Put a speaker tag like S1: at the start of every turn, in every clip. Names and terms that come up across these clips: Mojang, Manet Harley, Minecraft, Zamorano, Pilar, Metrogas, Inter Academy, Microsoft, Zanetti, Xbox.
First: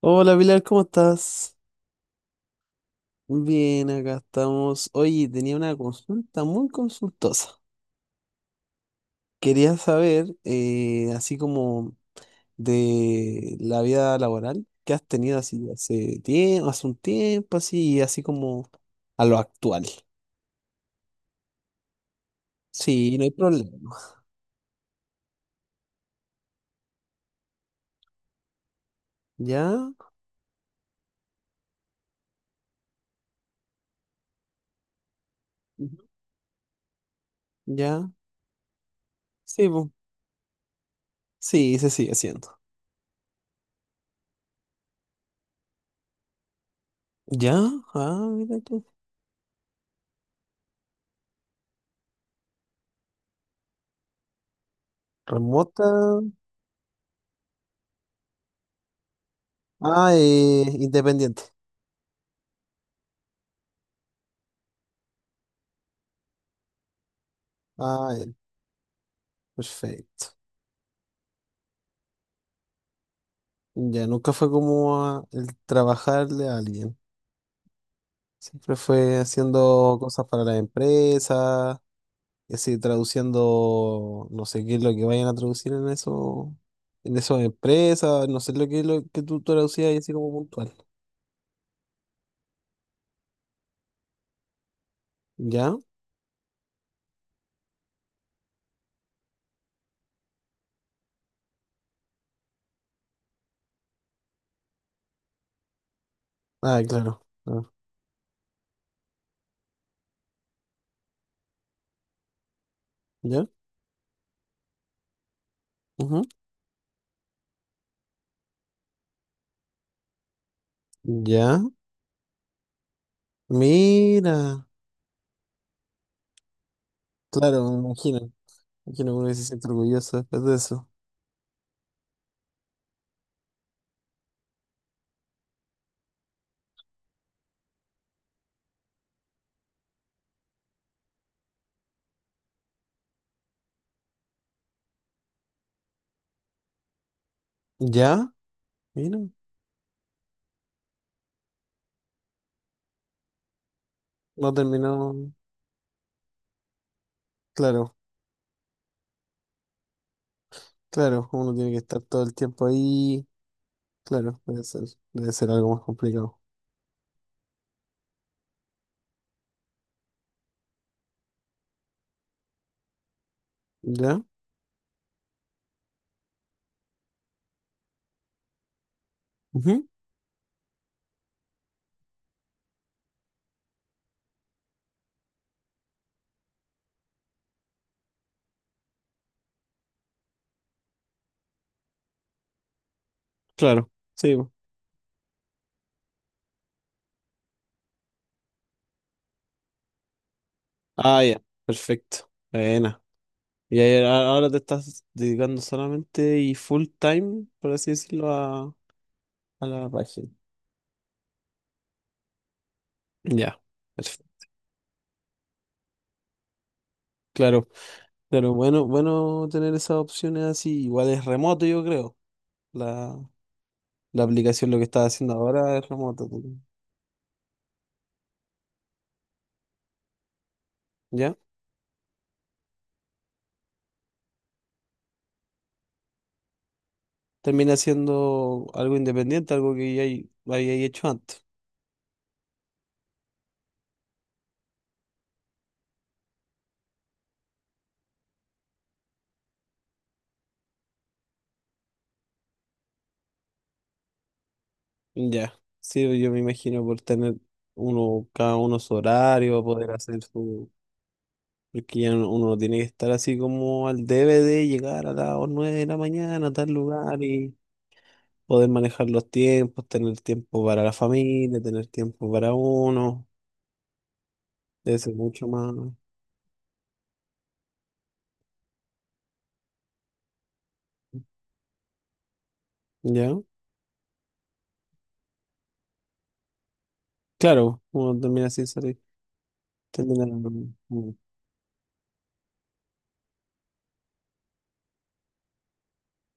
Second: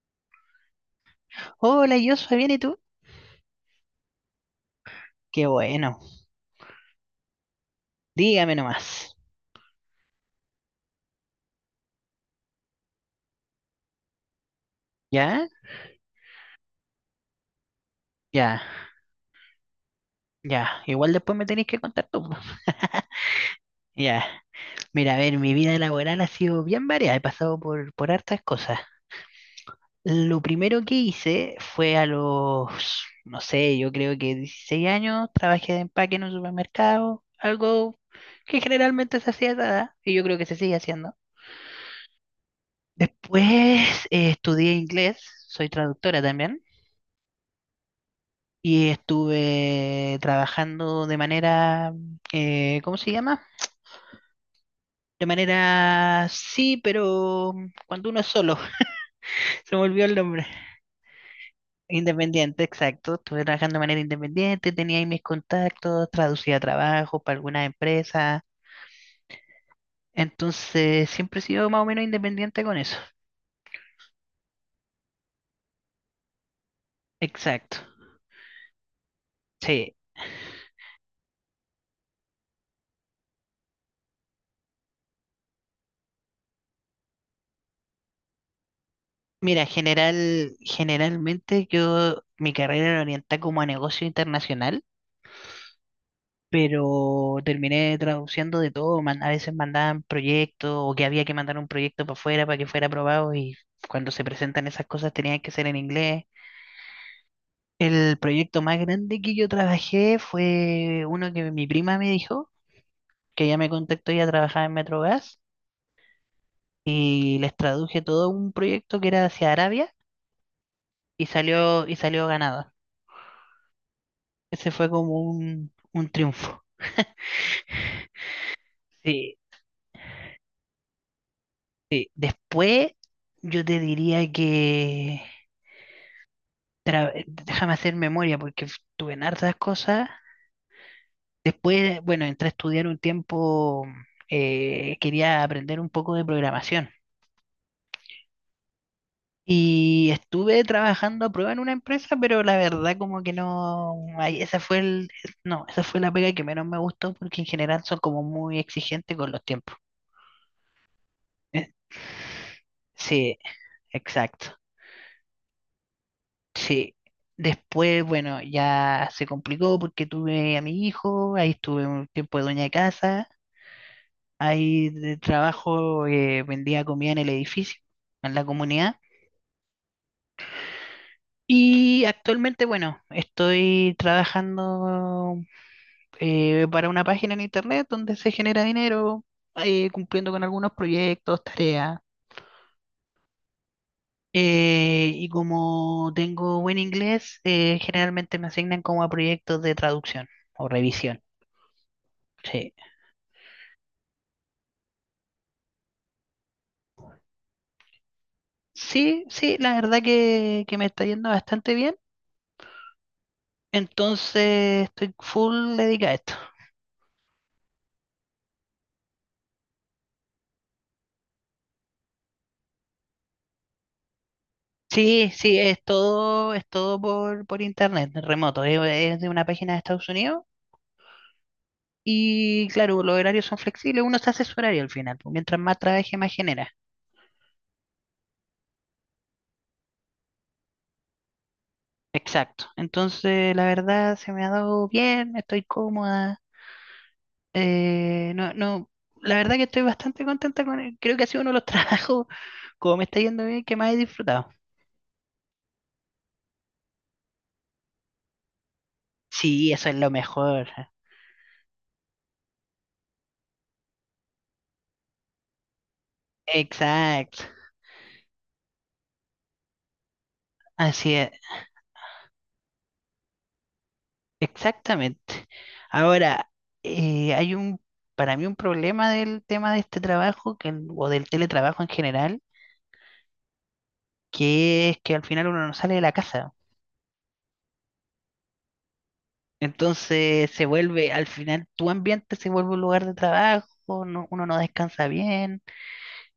S1: Hola Pilar, ¿cómo estás?
S2: Hola, yo soy bien, ¿y tú?
S1: Bien, acá estamos. Oye,
S2: Qué
S1: tenía una
S2: bueno,
S1: consulta muy consultosa.
S2: dígame nomás.
S1: Quería saber, así como de la vida laboral que has tenido
S2: ¿Ya?
S1: así hace tiempo, hace un tiempo, así, y así
S2: Ya,
S1: como a lo actual.
S2: ya. Igual después me tenéis que contar tú, po.
S1: Sí, no hay problema.
S2: Ya. Mira, a ver, mi vida laboral ha sido bien variada, he pasado por hartas cosas.
S1: ¿Ya?
S2: Lo primero que hice fue a los, no sé, yo creo que 16 años, trabajé de
S1: Ujú.
S2: empaque en un supermercado, algo
S1: ¿Ya?
S2: que generalmente se hacía a esa
S1: Sí,
S2: edad, y yo creo que se sigue haciendo.
S1: sí, se sigue haciendo.
S2: Después estudié inglés, soy traductora también.
S1: ¿Ya? Ah, mira tú.
S2: Y estuve trabajando de manera, ¿cómo se llama? De
S1: Remota.
S2: manera, sí, pero cuando uno es solo, se me olvidó el
S1: Ah,
S2: nombre.
S1: independiente.
S2: Independiente, exacto. Estuve trabajando de manera independiente, tenía ahí mis contactos, traducía trabajo para algunas
S1: Ah, ya,
S2: empresas.
S1: perfecto.
S2: Entonces, siempre he sido más o menos independiente con eso.
S1: Ya nunca fue como el trabajarle a alguien.
S2: Exacto.
S1: Siempre fue
S2: Sí.
S1: haciendo cosas para las empresas, y así traduciendo, no sé qué es lo que vayan a traducir en eso, en esas empresas, no sé lo que es lo que tú
S2: Mira,
S1: traducías y así como puntual.
S2: generalmente yo, mi carrera la orienté como a negocio internacional.
S1: ¿Ya?
S2: Pero terminé traduciendo de todo, a veces mandaban proyectos o que había que mandar un proyecto para afuera para que fuera aprobado y cuando se presentan esas cosas tenían que ser en inglés.
S1: Ah, claro. Ah,
S2: El proyecto más grande que yo trabajé fue uno que mi prima me dijo, que
S1: ¿ya?
S2: ella me contactó, ella trabajaba en Metrogas
S1: Ujú.
S2: y les traduje todo un proyecto que era hacia Arabia
S1: ¿Ya?
S2: y salió ganador.
S1: Mira.
S2: Ese fue como un triunfo.
S1: Claro, me imagino. Me Imagino que uno
S2: Sí,
S1: se siente orgulloso después de eso.
S2: sí. Después yo te diría que… déjame hacer memoria porque tuve en hartas cosas. Después, bueno, entré a estudiar un tiempo, quería aprender un poco de programación.
S1: ¿Ya? Mira.
S2: Y estuve trabajando a prueba en una empresa, pero la verdad como que no, ahí
S1: No
S2: esa fue el,
S1: terminó.
S2: no, esa fue la pega que menos me gustó porque en general
S1: Claro.
S2: son como muy exigentes con los tiempos.
S1: Claro, uno tiene
S2: Eh,
S1: que estar todo el tiempo ahí.
S2: Sí,
S1: Claro,
S2: exacto.
S1: debe ser algo más complicado.
S2: Sí. Después, bueno, ya se complicó porque tuve a mi hijo, ahí estuve un tiempo de dueña de casa.
S1: ¿Ya?
S2: Ahí de trabajo, vendía comida en el edificio, en la comunidad.
S1: Ujú.
S2: Y actualmente, bueno, estoy trabajando para una página en internet donde se genera dinero, cumpliendo con algunos proyectos, tareas.
S1: Claro, sí. bo.
S2: Y como tengo buen inglés, generalmente me asignan como a proyectos de traducción o revisión.
S1: Ah, ya, perfecto.
S2: Sí,
S1: Buena. Y ahí ahora te estás dedicando solamente y full time, por así decirlo,
S2: sí,
S1: a
S2: la
S1: la
S2: verdad
S1: página.
S2: que me está yendo bastante bien.
S1: Ya, perfecto.
S2: Entonces estoy full dedicado a esto.
S1: Claro, claro, bueno, bueno tener esas opciones así. Igual es remoto, yo creo. La, la aplicación, lo que estás
S2: Sí,
S1: haciendo
S2: sí,
S1: ahora es remoto.
S2: es todo por internet, remoto. Es de una página de Estados Unidos
S1: ¿Ya?
S2: y claro, los horarios son flexibles, uno se hace su horario al final, pues, mientras más trabaje, más genera.
S1: Termina siendo algo independiente, algo que ya había hecho antes.
S2: Exacto. Entonces, la verdad se me ha dado bien, estoy cómoda. No, no, La verdad que estoy bastante contenta con él. Creo que ha sido uno de los trabajos, como me está yendo bien, que más he disfrutado.
S1: Ya, sí, yo me imagino por tener uno, cada uno su horario,
S2: Sí, eso
S1: poder
S2: es lo
S1: hacer
S2: mejor.
S1: su... Porque ya uno no tiene que estar así como al debe de llegar a las 9 de la mañana a tal lugar
S2: Exacto.
S1: y poder manejar los tiempos, tener tiempo para la
S2: Así es.
S1: familia, tener tiempo para uno, debe ser
S2: Exactamente.
S1: mucho más,
S2: Ahora, eh, hay un, para mí un problema del tema de este trabajo que, o del teletrabajo en general,
S1: ¿ya?
S2: que es que al final uno no sale de la casa.
S1: Claro, uno termina así, termina...
S2: Entonces se vuelve, al final tu ambiente se vuelve un lugar de trabajo, uno no descansa bien,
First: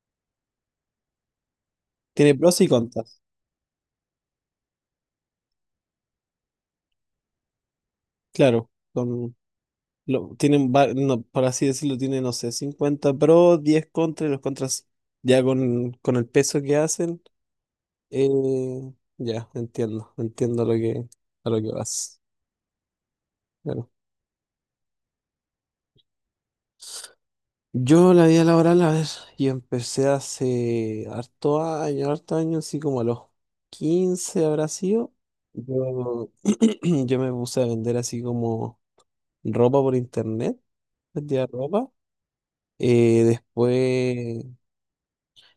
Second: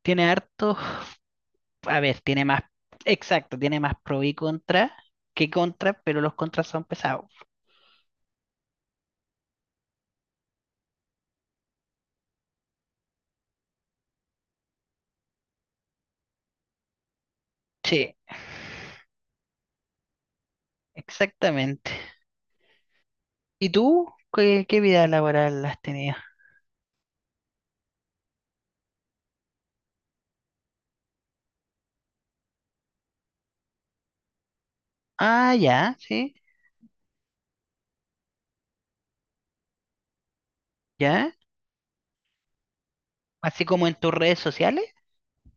S2: tiene harto, a ver,
S1: Tiene pros y contras,
S2: tiene más pro y contra que contra, pero los contras son pesados.
S1: claro. Con, Lo, tienen, va- No, por así decirlo, tiene, no sé, 50 pros, 10 contras, y los contras ya con el peso que hacen,
S2: Sí,
S1: eh, ya, entiendo, entiendo lo que, a lo que
S2: exactamente.
S1: vas.
S2: ¿Y
S1: Claro.
S2: tú qué vida laboral has tenido?
S1: Yo la vida laboral, a ver, yo empecé hace harto año, así como a los 15 habrá sido.
S2: Ah, ya,
S1: Yo,
S2: sí.
S1: yo me puse a vender así como ropa por internet,
S2: ¿Ya?
S1: vendía ropa. Eh,
S2: Así como en tus redes
S1: después
S2: sociales.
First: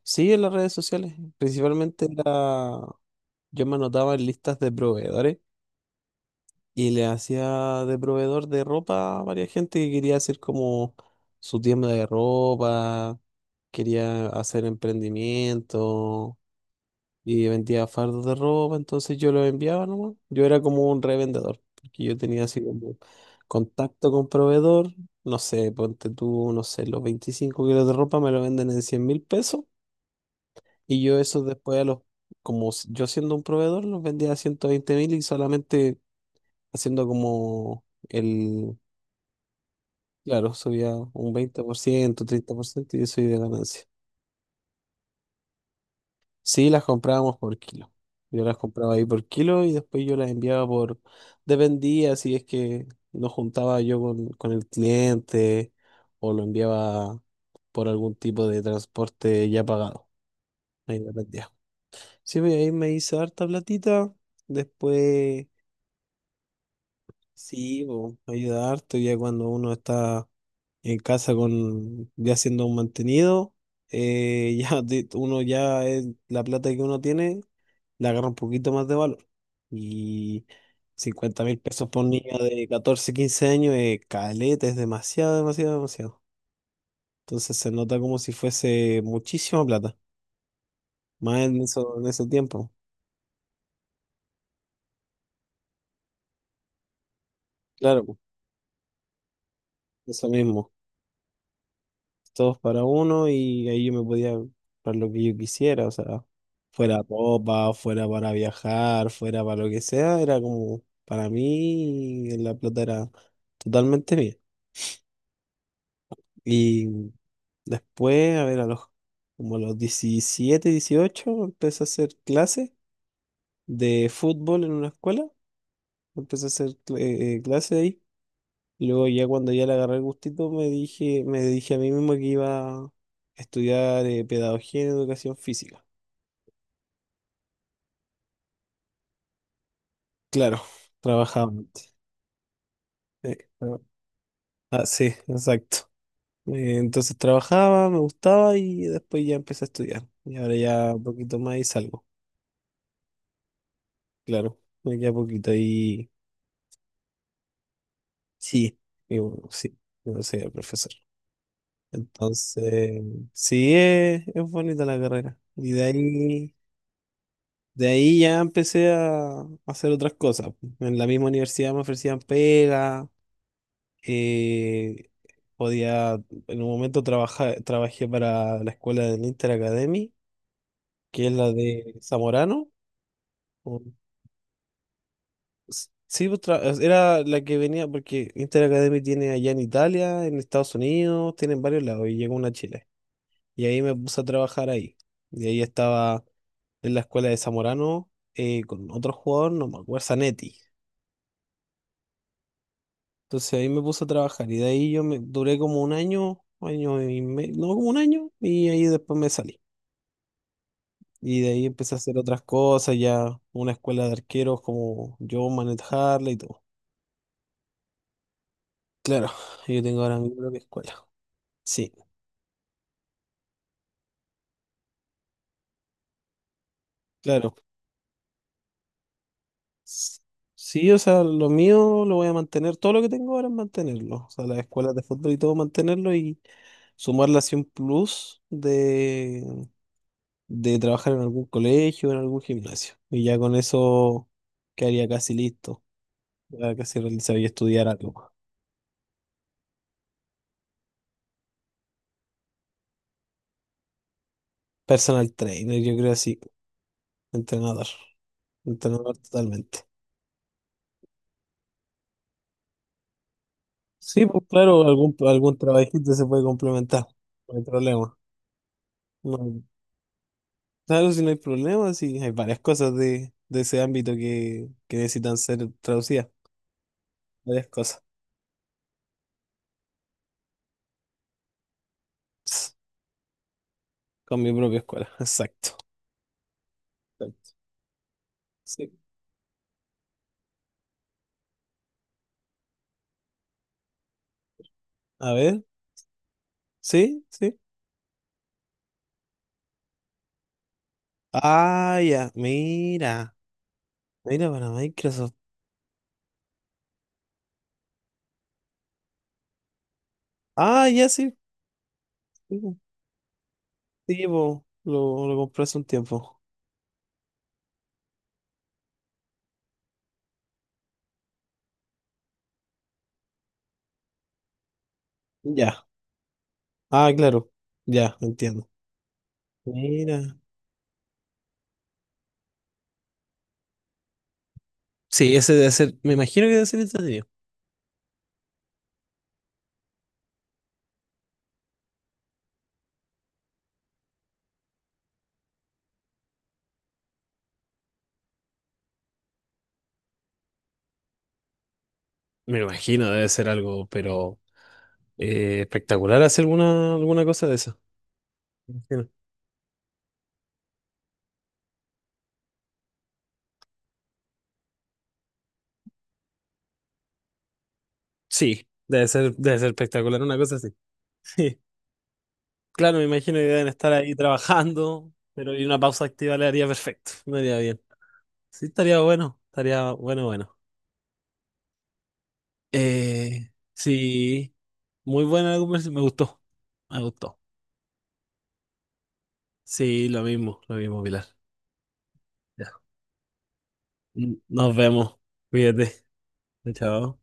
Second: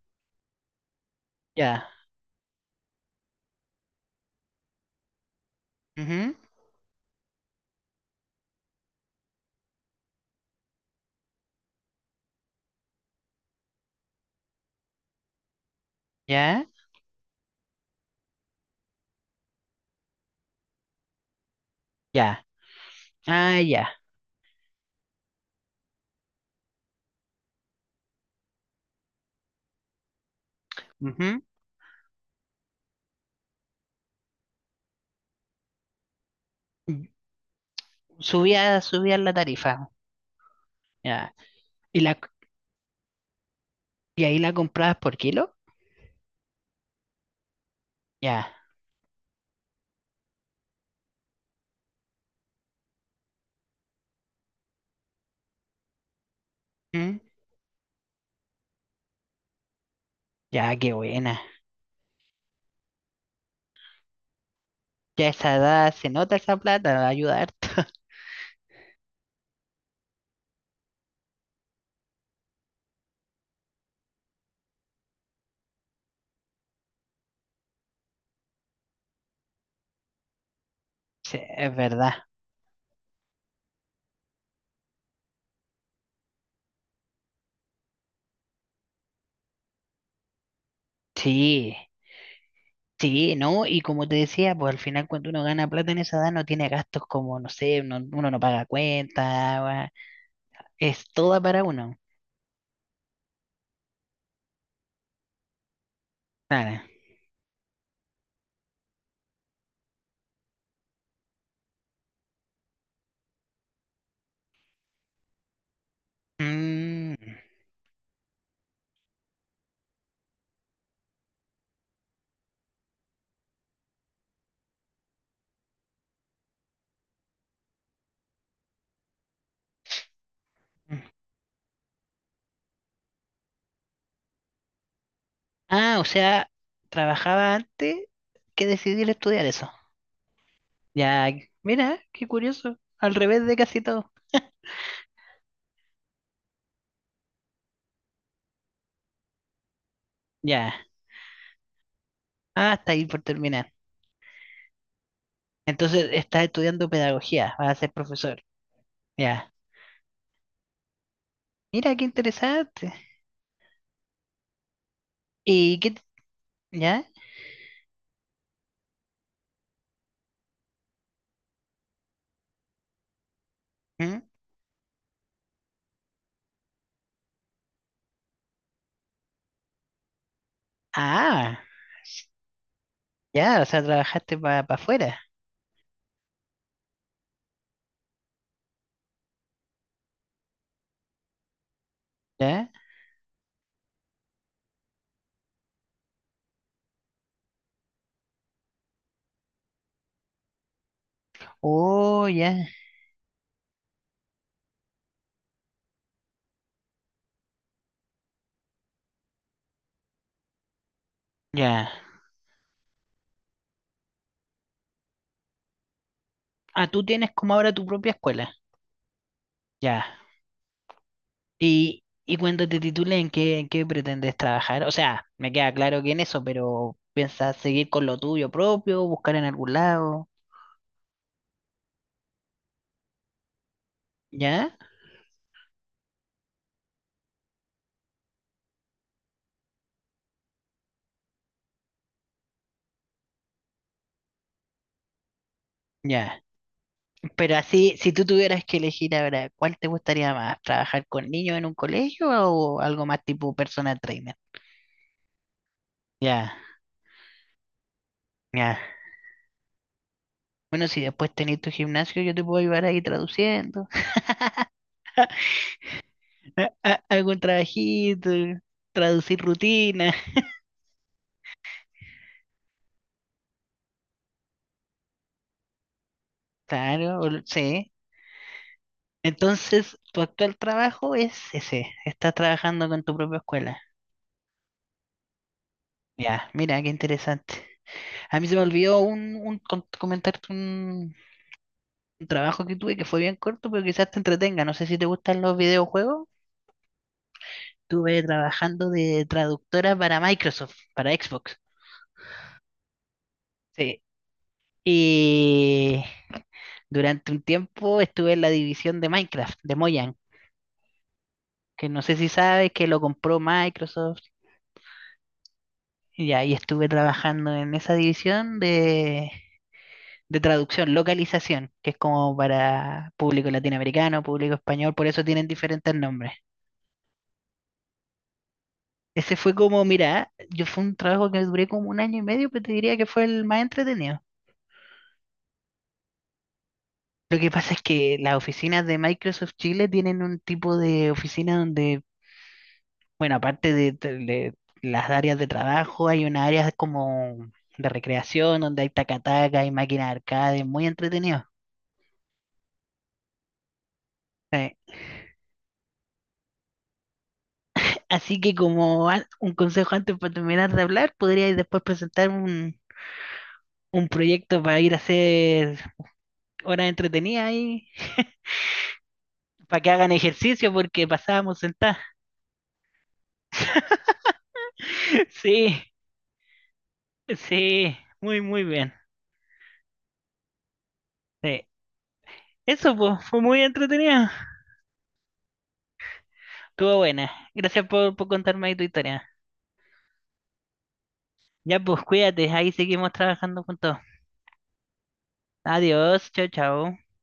S1: Sí, en las redes sociales.
S2: Ya,
S1: Principalmente era, yo me anotaba en listas de proveedores
S2: ujú.
S1: y le hacía de proveedor de ropa a varias gente que quería hacer como su tienda de ropa, quería hacer emprendimiento
S2: Ya.
S1: y vendía fardos de ropa, entonces yo los enviaba nomás. Yo era como un revendedor, porque yo
S2: Ya.
S1: tenía así como
S2: Ah, ya,
S1: contacto con proveedor, no sé, ponte tú, no sé, los 25 kilos de ropa me lo venden en $100.000 y yo
S2: ujú.
S1: eso después a los, como yo siendo un proveedor, los vendía a 120.000 y solamente haciendo como el,
S2: Subía, subía la tarifa.
S1: claro, subía un
S2: Ya.
S1: veinte por
S2: ¿Y la,
S1: ciento 30% y eso iba de ganancia.
S2: ¿y ahí la comprabas por kilo?
S1: Sí, las comprábamos por kilo. Yo las
S2: Ya,
S1: compraba ahí por kilo y después yo las enviaba por, dependía si es que nos juntaba yo con el cliente o lo
S2: ujú.
S1: enviaba por algún tipo de transporte ya pagado.
S2: Ya, qué
S1: Ahí
S2: buena.
S1: dependía. Sí, pues, ahí me hice harta platita.
S2: Ya a
S1: Después,
S2: esa edad se nota esa plata, va a ayudar.
S1: sí, po, ayuda harto ya cuando uno está en casa con ya siendo un mantenido, ya uno ya es, la plata que uno tiene le agarra un poquito más de valor. Y
S2: Sí,
S1: cincuenta mil
S2: es
S1: pesos por
S2: verdad.
S1: niño de 14 15 años es caleta, es demasiado, demasiado, demasiado. Entonces se nota como si fuese muchísima plata, más en
S2: Sí.
S1: eso, en ese tiempo.
S2: Sí, ¿no? Y como te decía, pues al final cuando uno gana plata en esa edad no tiene gastos como, no sé,
S1: Claro, po,
S2: uno no paga cuenta,
S1: eso mismo.
S2: es toda para uno.
S1: Todos para uno y ahí yo me podía comprar lo que yo quisiera, o sea,
S2: Claro.
S1: fuera ropa, fuera para viajar, fuera para lo que sea, era como para mí la plata era totalmente mía. Y
S2: Mm.
S1: después, a ver, a los como a los 17 18 empecé a hacer clases de fútbol en una escuela, empecé a hacer clases ahí. Luego ya cuando ya le agarré el gustito me dije a mí mismo que iba a estudiar pedagogía en educación física.
S2: Ah, o sea, trabajaba antes que decidir estudiar eso.
S1: Claro,
S2: Ya,
S1: trabajaba antes,
S2: mira, qué curioso. Al
S1: sí,
S2: revés de casi
S1: no,
S2: todo.
S1: ah, sí, exacto. Entonces trabajaba, me gustaba y después ya empecé a estudiar. Y ahora
S2: Ya.
S1: ya un poquito más y salgo.
S2: Ah, hasta ahí por terminar.
S1: Claro, me queda poquito
S2: Entonces,
S1: y
S2: estás estudiando pedagogía, vas a ser profesor.
S1: sí, y bueno,
S2: Ya.
S1: sí, yo soy el profesor.
S2: Mira, qué interesante.
S1: Entonces, sí, es bonita la carrera. Y
S2: ¿Y qué? ¿Ya?
S1: de ahí ya empecé a hacer otras cosas. En la misma universidad me ofrecían pega.
S2: ¿Mm?
S1: Eh, Podía, en un momento trabajé para la escuela del Inter Academy, que es la
S2: Ah,
S1: de Zamorano.
S2: ya, o sea,
S1: o-
S2: trabajaste para afuera.
S1: Sí, pues, era la que venía, porque Inter Academy tiene allá en Italia, en Estados Unidos, tiene en varios lados, y llegó una a
S2: ¿Ya?
S1: Chile. Y ahí me puse a trabajar ahí. Y ahí estaba en la escuela de Zamorano con otro jugador, no me acuerdo, Zanetti.
S2: Oh, ya.
S1: Entonces ahí me puse a trabajar y de ahí yo me duré como un año, año y medio, no, como un año, y ahí después me salí. Y de ahí
S2: Ya.
S1: empecé a hacer otras cosas, ya una escuela de arqueros como yo, Manet Harley y todo.
S2: Ah, tú tienes como ahora tu propia escuela.
S1: Claro, yo tengo
S2: Ya.
S1: ahora mi propia escuela. Sí,
S2: Y cuando te titulen, en qué pretendes trabajar? O sea, me queda claro que en eso, pero
S1: claro.
S2: ¿piensas seguir con lo tuyo propio, buscar en algún
S1: S-
S2: lado?
S1: Sí, o sea, lo mío lo voy a mantener, todo lo que tengo ahora es mantenerlo. O sea, las
S2: ¿Ya?
S1: escuelas de fútbol y todo, mantenerlo y sumarle así un plus de trabajar en algún colegio, en algún gimnasio. Y ya con eso quedaría casi listo,
S2: Ya.
S1: ya casi realizado y
S2: Pero
S1: estudiar
S2: así, si tú
S1: algo.
S2: tuvieras que elegir ahora, ¿cuál te gustaría más? ¿Trabajar con niños en un colegio o algo más tipo personal trainer?
S1: Personal trainer, yo creo así,
S2: Ya,
S1: entrenador.
S2: ya.
S1: Entrenador totalmente.
S2: Bueno, si después tenés tu gimnasio, yo te puedo ayudar ahí traduciendo.
S1: Sí, pues claro, algún, algún trabajito se puede complementar.
S2: Algún
S1: No hay problema.
S2: trabajito, traducir
S1: No,
S2: rutina.
S1: claro, si no hay problema, sí, hay varias cosas de ese ámbito que necesitan ser traducidas.
S2: Claro,
S1: Varias
S2: sí.
S1: cosas.
S2: Entonces, tu actual trabajo es ese. Estás
S1: Ps,
S2: trabajando con tu propia escuela.
S1: Con mi propia escuela. Exacto.
S2: Ya, mira, qué
S1: Exacto.
S2: interesante. A mí se me
S1: Sí.
S2: olvidó comentarte un trabajo que tuve que fue bien corto, pero quizás te entretenga. No sé si te
S1: A
S2: gustan los
S1: ver.
S2: videojuegos.
S1: Sí, sí.
S2: Estuve trabajando de traductora para Microsoft, para Xbox.
S1: Ah, ya. Mira.
S2: Sí.
S1: Mira para Microsoft.
S2: Y durante un tiempo estuve en la división de Minecraft, de Mojang,
S1: Ah, ya sí.
S2: que no sé si sabes
S1: Sí,
S2: que lo compró Microsoft.
S1: sí, po. Lo compré hace un
S2: Y
S1: tiempo.
S2: ahí estuve trabajando en esa división de traducción, localización, que es como para público latinoamericano, público español, por eso tienen
S1: Ya.
S2: diferentes nombres.
S1: Ah, claro. Ya, entiendo.
S2: Ese fue como, mira,
S1: Mira.
S2: yo fue un trabajo que duré como 1 año y medio, pero te diría que fue el más entretenido.
S1: Sí, ese debe ser, me imagino que debe ser entretenido.
S2: Lo que pasa es que las oficinas de Microsoft Chile tienen un tipo de oficina donde, bueno, aparte de las áreas de trabajo, hay una área como de recreación, donde hay tacataca, hay máquinas de arcade, muy entretenido.
S1: Me imagino, debe ser algo, pero
S2: Sí.
S1: espectacular hacer alguna, alguna cosa de eso.
S2: Así que como
S1: Imagino.
S2: un consejo antes para terminar de hablar, podríais después presentar un proyecto para ir a hacer horas entretenidas ahí,
S1: Sí, debe ser
S2: para que hagan
S1: espectacular una cosa así.
S2: ejercicio porque pasábamos
S1: Sí.
S2: sentadas.
S1: Claro, me imagino que deben estar ahí trabajando, pero y una
S2: Sí,
S1: pausa activa le haría perfecto, me haría bien.
S2: sí, muy, muy
S1: Sí,
S2: bien.
S1: estaría bueno, bueno.
S2: Sí. Eso pues, fue
S1: Eh,
S2: muy entretenido.
S1: sí, muy buena la conversación, me gustó,
S2: Estuvo
S1: me
S2: buena.
S1: gustó.
S2: Gracias por contarme ahí tu historia.
S1: Sí, lo mismo, Pilar.
S2: Ya pues, cuídate,
S1: Ya.
S2: ahí seguimos trabajando juntos.
S1: Nos vemos, cuídate,
S2: Adiós, chao, chao.
S1: chao.